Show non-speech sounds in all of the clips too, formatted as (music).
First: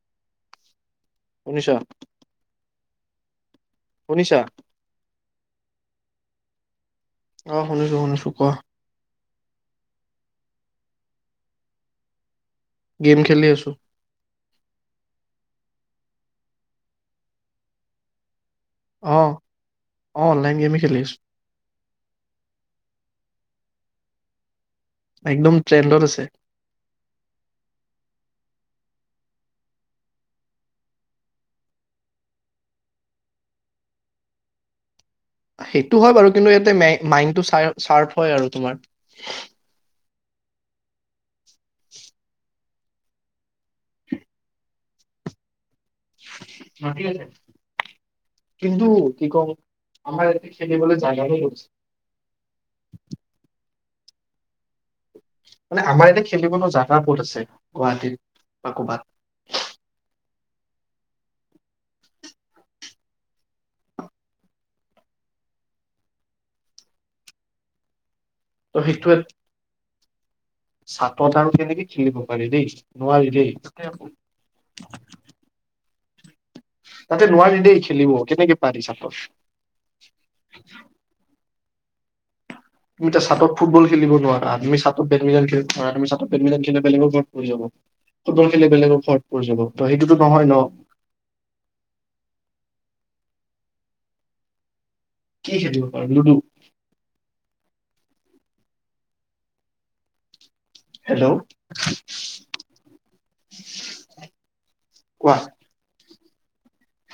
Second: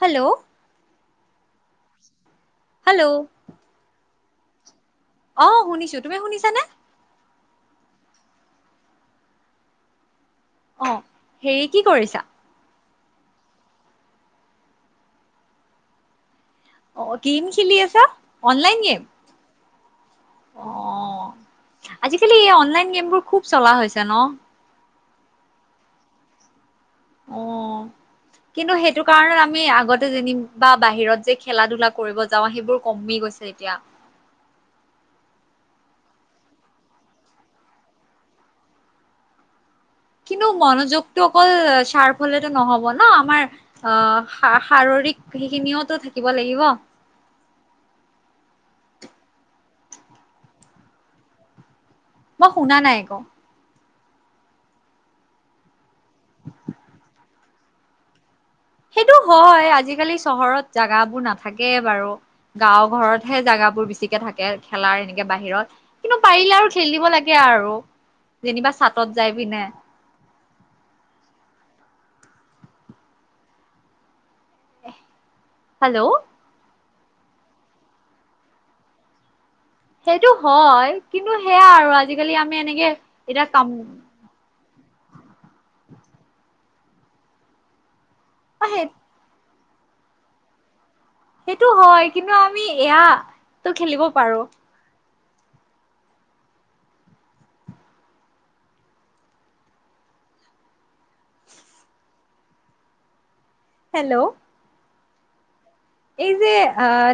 Hello. শুনিছো। Hello. শুনিছা? অ', শুনিছো, তুমি শুনিছানে? অ', শুনিছো শুনিছো কোৱা। অ', হেৰি কি কৰিছা? গেম খেলি আছোঁ। অ', কি খেলি আছা? অনলাইন গেম, অ অ অনলাইন গেমে খেলি আছো অ', আজিকালি এই অনলাইন গেমবোৰ খুব চলা হৈছে ন'? একদম ট্ৰেণ্ডত আছে। অ', কিন্তু সেইটো কাৰণত আমি আগতে যেনি বা বাহিৰত যে খেলা-ধূলা কৰিব যাওঁ সেইবোৰ কমি গৈছে এতিয়া। সেইটো হয় বাৰু, কিন্তু ইয়াতে মাইণ্ডটো চাপ চাৰ্প হয় আৰু তোমাৰ। কিন্তু মনোযোগটো অকল চাৰ্ভ হ'লেতো নহ'ব। হব ন আমাৰ আ শাৰৰিক সেইখিনিও টো থাকিব লাগিব। কিন্তু কি কম আমাৰ এতে খেলিবলৈ যায় নহয়নো মই শুনা নাই একো (inaudible) মানে আমাৰ ইয়াতে খেলিব নো জাগা ক'ত আছে। গুৱাহাটীৰ সেইটো হয় আজিকালি চহৰত জাগাবোৰ নাথাকে বাৰু গাওঁ ঘৰতহে জাগাবোৰ বেছিকে থাকে। খেলাৰ এনেকে বাহিৰত কিন্তু পাৰিলে আৰু খেল দিব লাগে আৰু যেনিবা ত চাটত সেইটোৱে যাই পিনে চাটত আৰু কেনেকে খেলিব পাৰি দেই নোৱাৰি দেই এহ হেল্ল' তাতে নোৱাৰি দেই খেলিব কেনেকে পাৰি চাতত সেইটো হয় কিন্তু সেয়া আৰু আজিকালি আমি এনেকে তুমি এতা এতিয়া চাতত কাম ফুটবল খেলিব নোৱাৰা তুমি চাতত বেমিণ্টন খেলিব নোৱৰা তুমি চাতত বেমিণ্টন খেলিলে বেলেগৰ ঘৰত পৰি যাব। ফুটবল খেলিলে সেই বেলেগ ঘট পৰি যাব। ত সেইটোতো নহয় ন সেইটো হয় কিন্তু আমি এয়া তো খেলিব পাৰো কি খেলিব পাৰো লুডু হেল্ল' হেল্ল' কোৱা এই যে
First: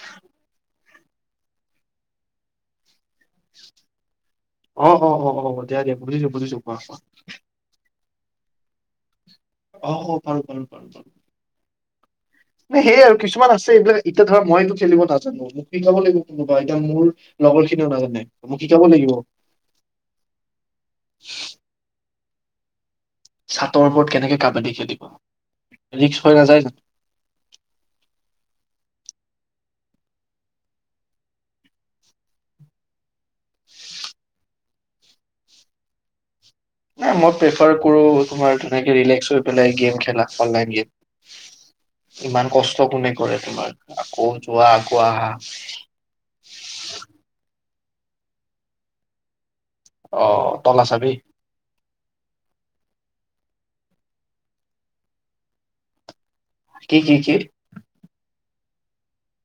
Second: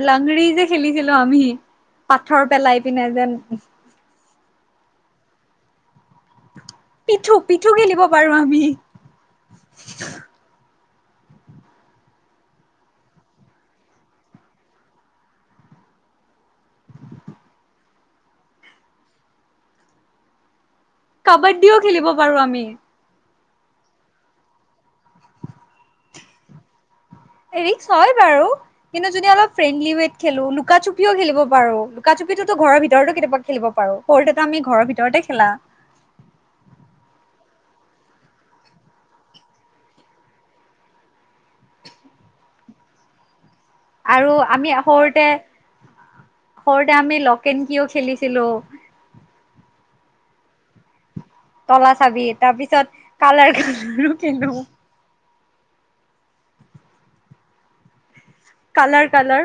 লাংৰি যে খেলিছিলো আমি পাথৰ পেলাই পিনে যেন অ-অ-অ-অ দিয়া দিয়া বুজিছো-বুজিছো। পিঠু-পিঠু খেলিব পাৰো আমি অ হ পাৰো-পাৰো। প (unintelligible) ন সেইয় আৰু কিছুমান আছে। এইবিলাক এতিয়া ধৰা মইতো খেলিব নাজানো মোক শিকাব লাগিব কোনোবা এতিয়া মোৰ লগৰ খিনিও নাজানে মোক শিকাব লাগিব। কাবাদ্ডীও খেলিব। পাৰো আমি। ছাটৰ ওপৰত কেনেকে কাবাডী খেলিব। ৰিক্স হৈ নাযায় জানো ৰিক্স হয় বাৰু। কিন্তু যদি অলপ ফ্ৰেণ্ডলি ৱত খেলো লুকাচুপিও খেলিব পাৰো লুকাচুপিটোতো ঘৰৰ ভিতৰতো কেতিয়াবা খেলিব পাৰোঁ সট এটা আমি ঘৰৰ ভিতৰতে খেলা। ন মই প্ৰেফাৰ কৰো তোমাৰ তেনেকেলেক্ হৈ পেলাই গেম খেলা অনলাইন গেম ইমান কষ্ট কোনে কৰে তোমাৰ। আকৌ আৰু যোৱা আমি আকৌ সৰুতে আহা সৰুতে আমি লকেন। কিয় খেলিছিলো। অ তল চাবি? তলা চাবি তাৰ পিছত কালাৰ ক কিধো। কি কি কি? Colour colour!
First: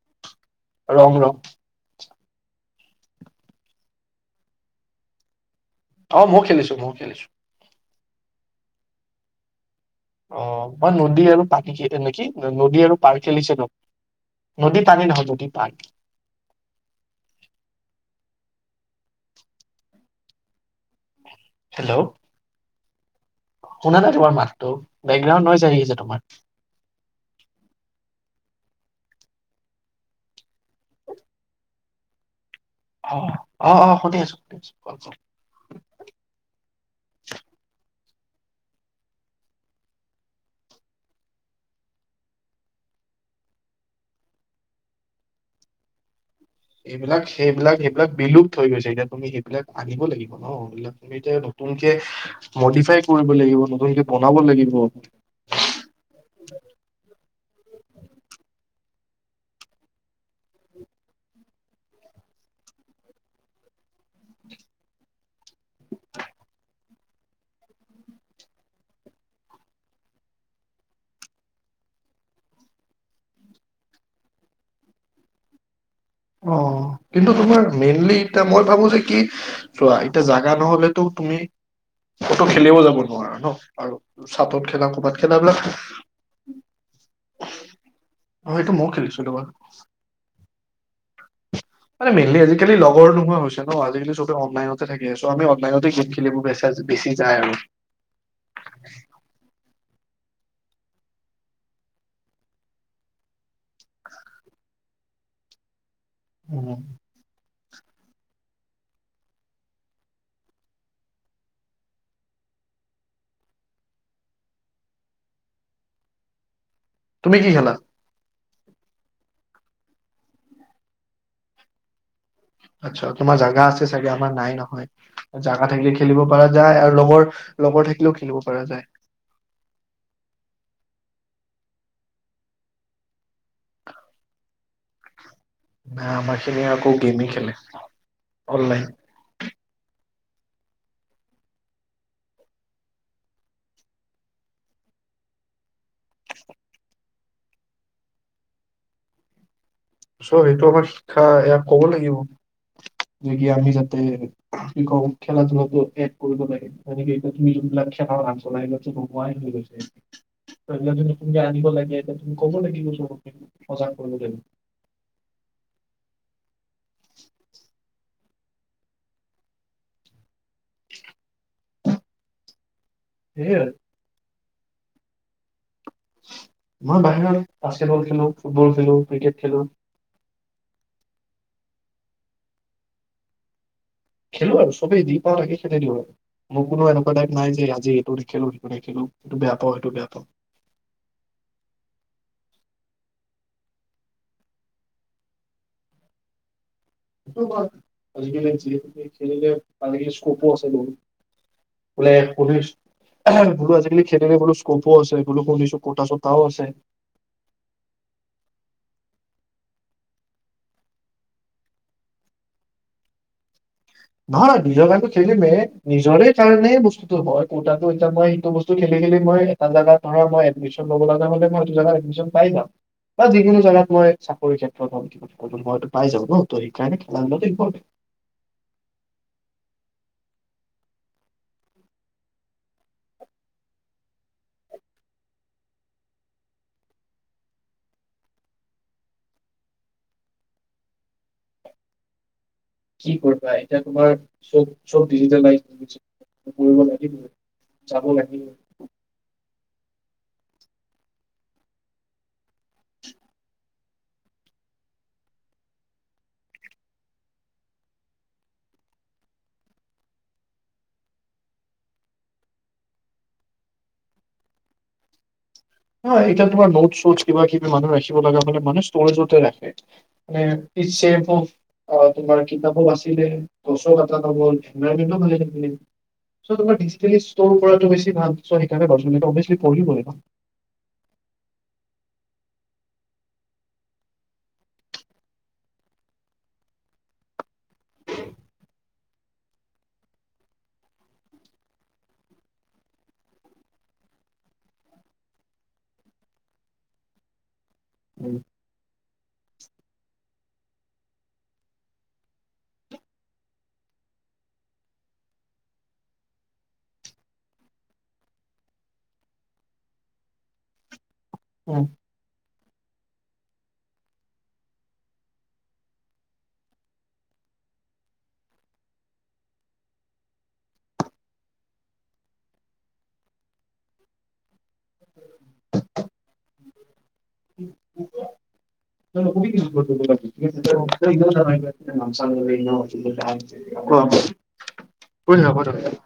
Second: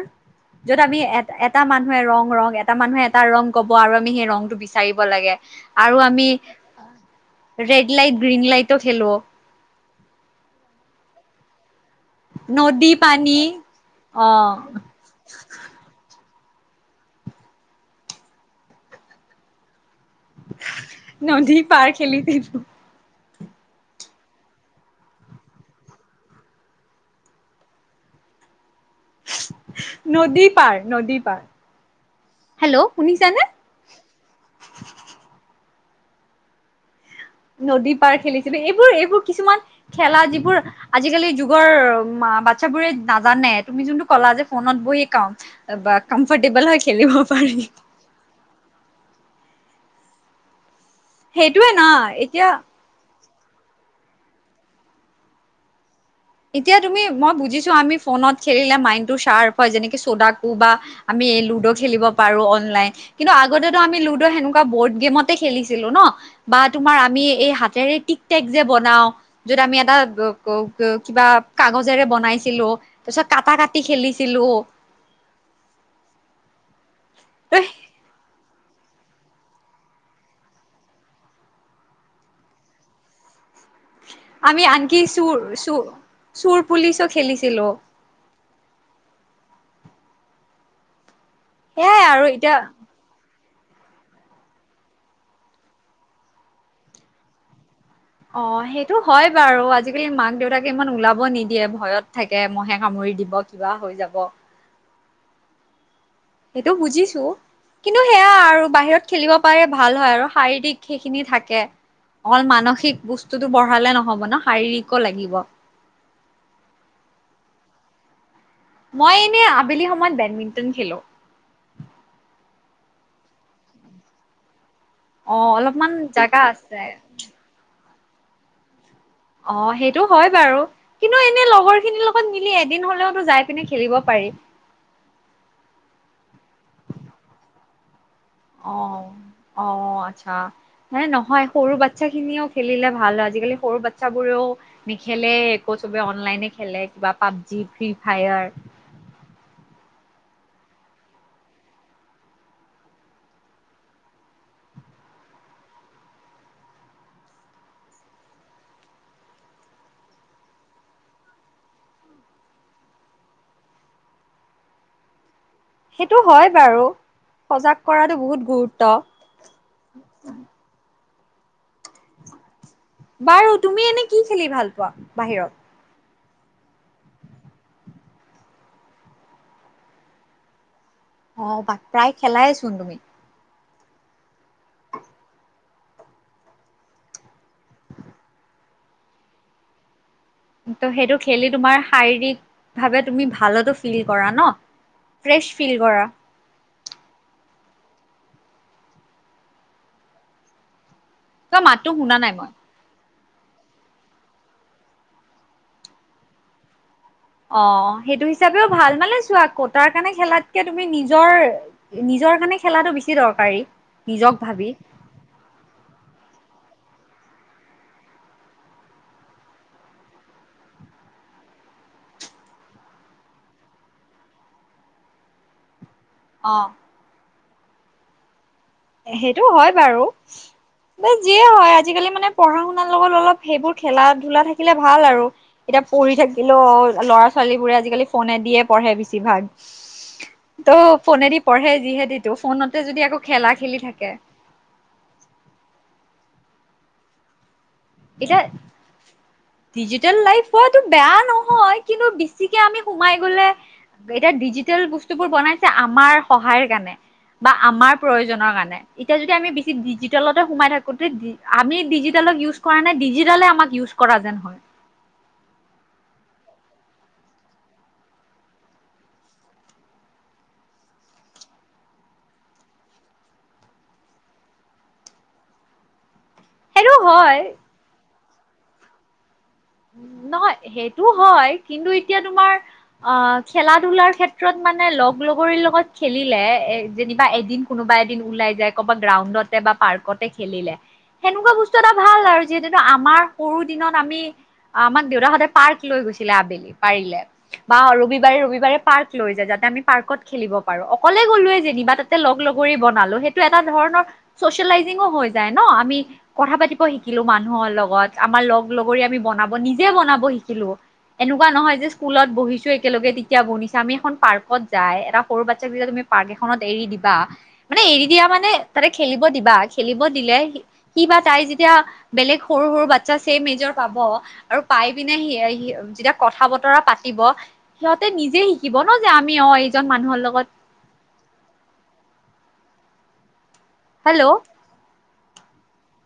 য'ত আমি ৰং এ ৰং এটা মানুহে ৰং। ৰং এটা মানুহে এটা ৰং কব আৰু আমি সেই ৰংটো বিচাৰিব লাগে। আৰু অ আমি ময়ো খেলিছো ময়ো খেলিছো ৰে লাইট গ্ৰীণ লাইটও খেলো। অ মই নদী আৰু পাতি খ। নেকি নদী আৰু পাৰ খেলিছে ন অ নদী পানী নহয় নদী পাৰ। (unintelligible) নদী পাৰ হেল্ল' খেলৈছিলোঁ। শুনা নাই তোমাৰ মাতটো বেকগ্ৰাউড ন আহি আছে তোমাৰ। নদী পাৰ নদী পাৰ। হেল্ল' অ শুনিছানে? অ অ সুধি আছো সুধি আছো। নদী পাৰ খেলিছিলো এইবোৰ এইবোৰ কিছুমান খেলা যিবোৰ আজিকালিৰ যুগৰ বাচ্ছাবোৰে নাজানে তুমি যোনটো ক'লা যে ফোনত বহিয়ে কাম বা ক। এইবিলাক সেইবিলাক সেইবিলাক বিলুপ্ত হৈ গৈছে এতিয়া তুমি। এইবিলাক আনিব লাগিব নবিলাক। সেইটোয়ে না নতুনকে এতিয়া মডিফাই। কৰিব লাগিব নতুনকে বনাব লাগিব! এতিয়া তুমি মই। যিছ আমি ফোনত খেলিলে মাইণ্ড টো চ্বাৰ্প হয় যেনেকে চ'ডাকো বা আমি লুডো খেলিব পাৰো অনলাইন কিন্তু আগতেতো আমি লুডো সেনেকুৱা বৰ্ড গেমত খেলিছিলো ন বা। তোমাৰ আমি এই হাতেৰে টিকটেক যে বনাও যত আমি এটা। কিবা কাগজেৰে বনাইছিলো তাৰ পিছত কটা কাটি খেলিছিলো! অ কিন্তু ত তোমাৰ মেইনলি এ। মই ভাবো যে কি চোৱা এতিয়া জাগা নহলেতো তুমি কত খেলও যাব নোৱাৰা ন। আৰু চাটত আমি খেলা আনকি ক'ৰবাত খেলা চোৰ এইবিলাক চ চোৰ পুলিচো খেলিছিলো। অ', সেইটো ময়ো খেলিছিলো বাৰু। সেয়াই মানে আৰু মেইনলি এতিয়া আজিকালি লগৰ নোহোৱা হৈছে! ন আজিকালি চবে অনলাইনতে থাকে আছে আমি অনলাইনতে গেম খেলিব বেচা বেছি যায় আৰু অ সেইটো হয় বাৰু আজি আজিকালি মাক দেউতাকে ইমান ওলাব নিদিয়ে ভয়ত থাকে মহে সামৰি দিব কিবা হৈ যাব। সেইটো উম, বুজিছো, কিন্তু সেয়া আৰু বাহিৰত খেলিব পাৰে ভাল হয় আৰু শাৰীৰিক সেইখিনি থাকে, অকল মানসিক বস্তুটো বঢ়ালে নহ'ব ন', শাৰীৰিককো লাগিব। তুমি কি খেলা? মই এনে আবেলি সময়ত বেডমিণ্টন খেলো। আচ্ছা, তোমাৰ জাগা আছে চাগে আমাৰ নাই অ নহয়। জাগা অলপমান থাকিলে খেলিব জাগা পৰা আছে। যায় আৰু লগৰ লগৰ থাকিলে (unintelligible) খেলিব পৰা যায়। অ', সেইটো হয় বাৰু, কিন্তু এনে লগৰ খিনিৰ লগত মিলি এদিন হ'লেওতো যায় পিনে খেলিব পাৰি। নাই, আমাৰখিনি আকৌ গেমেই খেলে। অনলাইন। অ' অ', আচ্ছা। হে নহয় সৰু বাচ্ছা খিনিও খেলিলে ভাল হয়। আজিকালি সৰু বাচ্ছাবোৰেও নেখেলে একো চবে অনলাইনে খেলে কিবা পাবজি ফ্ৰী ফায়াৰ চ' সেইটো আমাৰ শিক্ষা এয়া ক'ব লাগিব নেকি আমি যাতে কি কওঁ খেলা-ধূলাটো এড কৰিব লাগে যেনেকে এতিয়া তুমি যোনবিলাক খেলাৰ নাম (unintelligible) নোহোৱাই হৈ গৈছে। সেইবিলাক যদি নতুনকৈ আনিব লাগে এতিয়া তুমি ক'ব লাগিব চবকে, সজাগ কৰিব লাগিব। সেইটো হয় বাৰু সজাগ কৰাটো বহুত গুৰুত্ব (inaudible) সেয়ে বাৰু আৰু তুমি এনে কি খেলি ভাল পোৱা বাহিৰত? মই বাহিৰত বাস্কেটবল খেলো, ফুটবল খেলো, ক্ৰিকেট খেলো। অ', প্ৰায় খেলাই চোন তুমি। খেলো আৰু চবেই দি পাওঁ তাকে খেলে দিওঁ আৰু মোৰ কোনো এনেকুৱা টাইপ নাই যে আজি এইটো নেখেলো সেইটো নেখেলো এইটো বেয়া পাওঁ সেইটো বেয়া পাওঁ। ত' সেইটো খেলি তোমাৰ শাৰীৰিকভাৱে তুমি ভালতো ফিল কৰা ন', ফ্ৰেছ ফিল কৰা। সেইটো আজিকালি যিহেতকে খেলিলে আজিকালি স্কপো আছে বহুত। তোৰ মাতো বোলে শুনা নাই মই। শুনিছো বোলো আজিকালি খেলিলে বোলো স্কপো আছে বোলো শুনিছো কোটা চোটাও আছে। অ', সেইটো হিচাপেও ভাল মানে চোৱা কোটাৰ কাৰণে খেলাতকে তুমি নিজৰ নিজৰ কাৰণে খেলাটো বেছি দৰকাৰী। নিজক নহয় নহয় ভাবি। নিজৰ কাৰণেটো খেলিমে নিজৰে (unintelligible) এইটো হয় কোটাটো এতিয়া মই ইটো বস্তু খেলি খেলি মই এটা জাগাত মই এডমিশ্বন ল'ব লগা হ'লে মই সেইটো জাগাত এডমিশ্বন পাই যাম, বা যিকোনো জাগাত মই চাকৰি ক্ষেত্ৰত হক (unintelligible) পাই যাব ন', তো অ' সেইকাৰণে খেলাধূলাতে হয়। সেই সেইটো হয় বাৰু, বা যিয়ে হয় আজিকালি মানে পঢ়া শুনাৰ লগত অলপ সেইবোৰ খেলাধূলা থাকিলে ভাল আৰু, এতিয়া পঢ়ি থাকিলেও ল'ৰা ছোৱালী বোৰে আজিকালি ফোনেদিয়ে পঢ়ে বেছিভাগ ত' ফোনেদি পঢ়ে যিহেতিটো ফোনত যদি কি আকৌ খেলা কৰিবা এতিয়া তোমাৰ চব চব ডিজিটেলাইজ কৰিব লাগিবই যাব এতিয়া লাগিব। ডিজিটেল লাইফট বেয়া নহয়, কিন্তু, ছিকে আমি সোমাই গ'লে এতিয়া ডিজিটেল বস্তুবোৰ বনাইছে আমাৰ সহায়ৰ কাৰণে বা আমাৰ প্ৰয়োজনৰ কাৰণে এতিয়া যদি আমি বেছি ডিজিটেলতে সোমাই থাকো তে আমি ডিজিটেলক ইউজ কৰা নাই ডিজিটেলে আমাক ইউজ কৰা যেন হয়। হয়, এতিয়া তোমাৰ নোটচ চোচ কিবা কিবি মানুহ ৰাখিব লগা হ'লে মানু্হে ষ্টৰেজতে ৰাখে। মানে ইটছ ছেভ অফ অ', তোমাৰ কিতাপক বাচিলে, গছো কাটা নগ'ল, এনভাইৰনমেন্টো ভালে থাকিলে। চ' তোমাৰ সেইটো ডিজিটেলি হয় ষ্ট'ৰ কৰাটো বেছি ভাল। চ সেইকাৰণেই (unintelligible) অবভিয়াচলী পঢ়িব লাগিব। নহয় সেইটো হয়, কিন্তু এতিয়া তোমাৰ আহ খেলা-ধূলাৰ ক্ষেত্ৰত মানে লগ-লগৰি লগত খেলিলে এ যেনিবা এদিন, কোনোবা এদিন ওলাই যায়, ক'ৰবাত গ্ৰাউণ্ডতে বা পাৰ্কতে খেলিলে, সেনেকুৱা বস্তু এটা ভাল আৰু যিহেতু আমাৰ সৰু দিনত আমি আমাক দেউতা সদায় পাৰ্ক লৈ গৈছিলে আবেলি, পাৰিলে। বা ৰবিবাৰে ৰবিবাৰে পাৰ্ক লৈ যায়, যাতে আমি পাৰ্কত খেলিব পাৰোঁ। অকলে গ'লোয়ে যেনিবা তাতে লগ-লগৰি বনালো, সেইটো এটা ধৰণৰ ছচিয়েলাইজিংয়ো হৈ যায় ন? আমি কথা পাতিব শিকিলোঁ মানুহৰ লগত, আমাৰ লগ-লগৰি আমি বনাব, নিজে বনাব শিকিলোঁ। এনেকুৱা নহয় যে, উম স্কুলত বহিছোঁ একেলগে তেতিয়া বহিছা। আমি এখন পাৰ্কত যাই এটা সৰু বাচ্ছাৰ ভিতৰত তুমি পাৰ্ক এখনত এৰি দিবা মানে, এৰি দিয়া মানে, তাতে খেলিব দিবা। খেলিব দিলে সি সি বা তাই যেতিয়া বেলেগ সৰু সৰু বাচ্ছা ছেম এজৰ পাব (unintelligible) আৰু পাই পিনে সি এ সি অ যেতিয়া কথা-বতৰা পাতিব, সিহঁতে নিজে শি (inaudible) (inaudible) হেল্ল' কৈ থাকা, কৈ থাকা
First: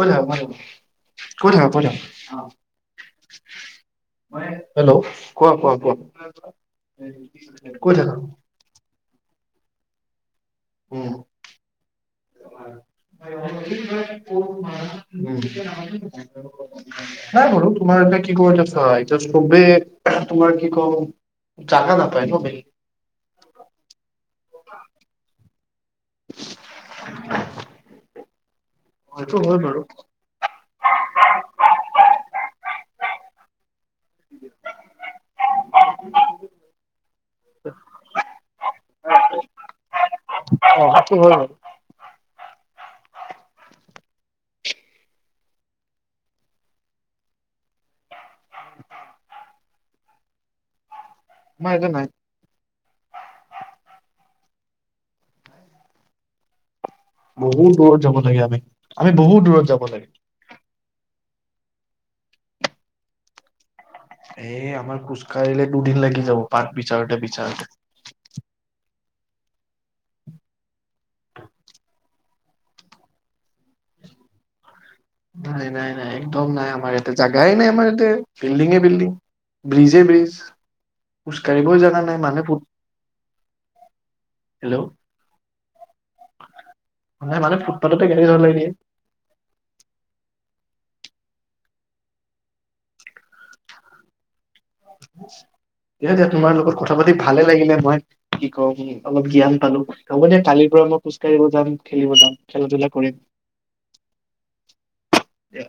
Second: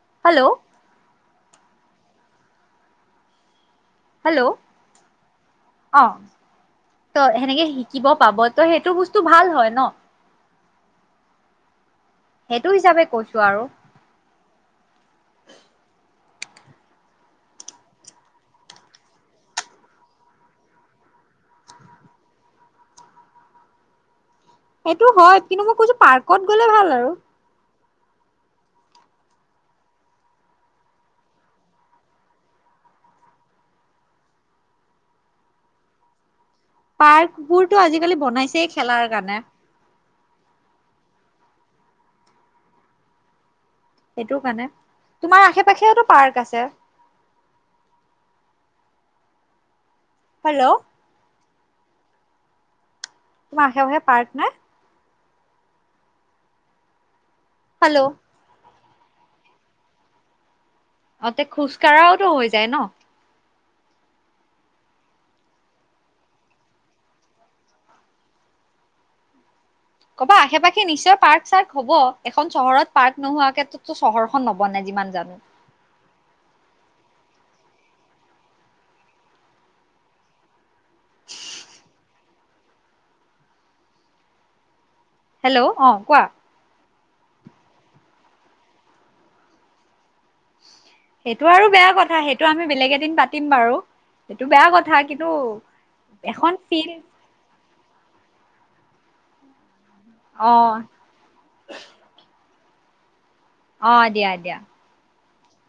কৈ থাক মই হেল্ল' (unintelligible) কৈ থকা কৈ থকা অ হেল্ল' হেল্ল' কোৱা, কোৱা, কোৱা অ ত সেনেকে কৈ শিকিব থাকা পাব ত' সেইটো বস্তু ভাল হয় ন? উম সেইটো হিচাপে কৈছো আৰু। (inaudible) নাই বোলোঁ। তোমাৰ এতিয়া কি ক'ব (unintelligible) এতিয়া চবে তোমাৰ কি কম জাগা নাপায় ন বে? সেইটো হয় কিন্তু মই কৈছোঁ পাৰ্কত গ'লে ভাল আৰু। সেইটো হয় বাৰু। পাৰ্ক বোৰতো আজিকালি বনাইছেই খেলাৰ কাৰণে। অ সেইটো হয় বাৰু সেইটোৰ কাৰণে। তোমাৰ আশে-পাশেওটো পাৰ্ক আছে। হেল্ল'। আমাৰ ইয়াতে নাই। তোমাৰ আশে-পাশে পাৰ্ক নাই? বহুত হেল্ল' দূৰত যাব লাগে আমি। আমি বহুত দূৰত যাব লাগে। অ তে খোজ কঢ়াওটো হৈ যায় ন? এই আমাৰ খোজকাঢ়িলে দুদিন লাগি যাব, পাৰ্ক বিচাৰোঁতে বিচাৰোঁতে। কবা আশে-পাশে নিশ্চয় পাৰ্ক-চাৰ্ক হ'ব, এখন চহৰত পাৰ্ক নোহোৱাকেটো চহৰখন ন'বনে যিমান জানো। নাই নাই নাই একদম নাই আমাৰ ইয়াতে, জেগাই নাই আমাৰ ইয়াতে বিল্ডিঙে- বিল্ডিং', ব্ৰিজে-ব্ৰিজ। খোজ কাঢ়িবয়ে জাগা নাই মানুহ উ, হেল্ল'। হেল্ল' অ, কোৱা। মানে, মানুহে ফুটপাততে গেলি যাব নেকি। সেইটো আৰু বেয়া কথা, সেইটো আমি বেলেগ এদিন পাতিম বাৰু। সেইটো বেয়া কথা কিন্তু দিয়া দিয়া এখন তোমাৰ লগত কথা ফিল্ড পাতি ভালে লাগিলে, মই কি কওঁ কি অলপ জ্ঞান পালো। হ'ব দে অ কালিৰ পৰা মই খোজকাঢ়িব যাম, খেলিব যাম। খেলা-ধূলা কৰিম। অ', দিয়া দিয়া। দিয়া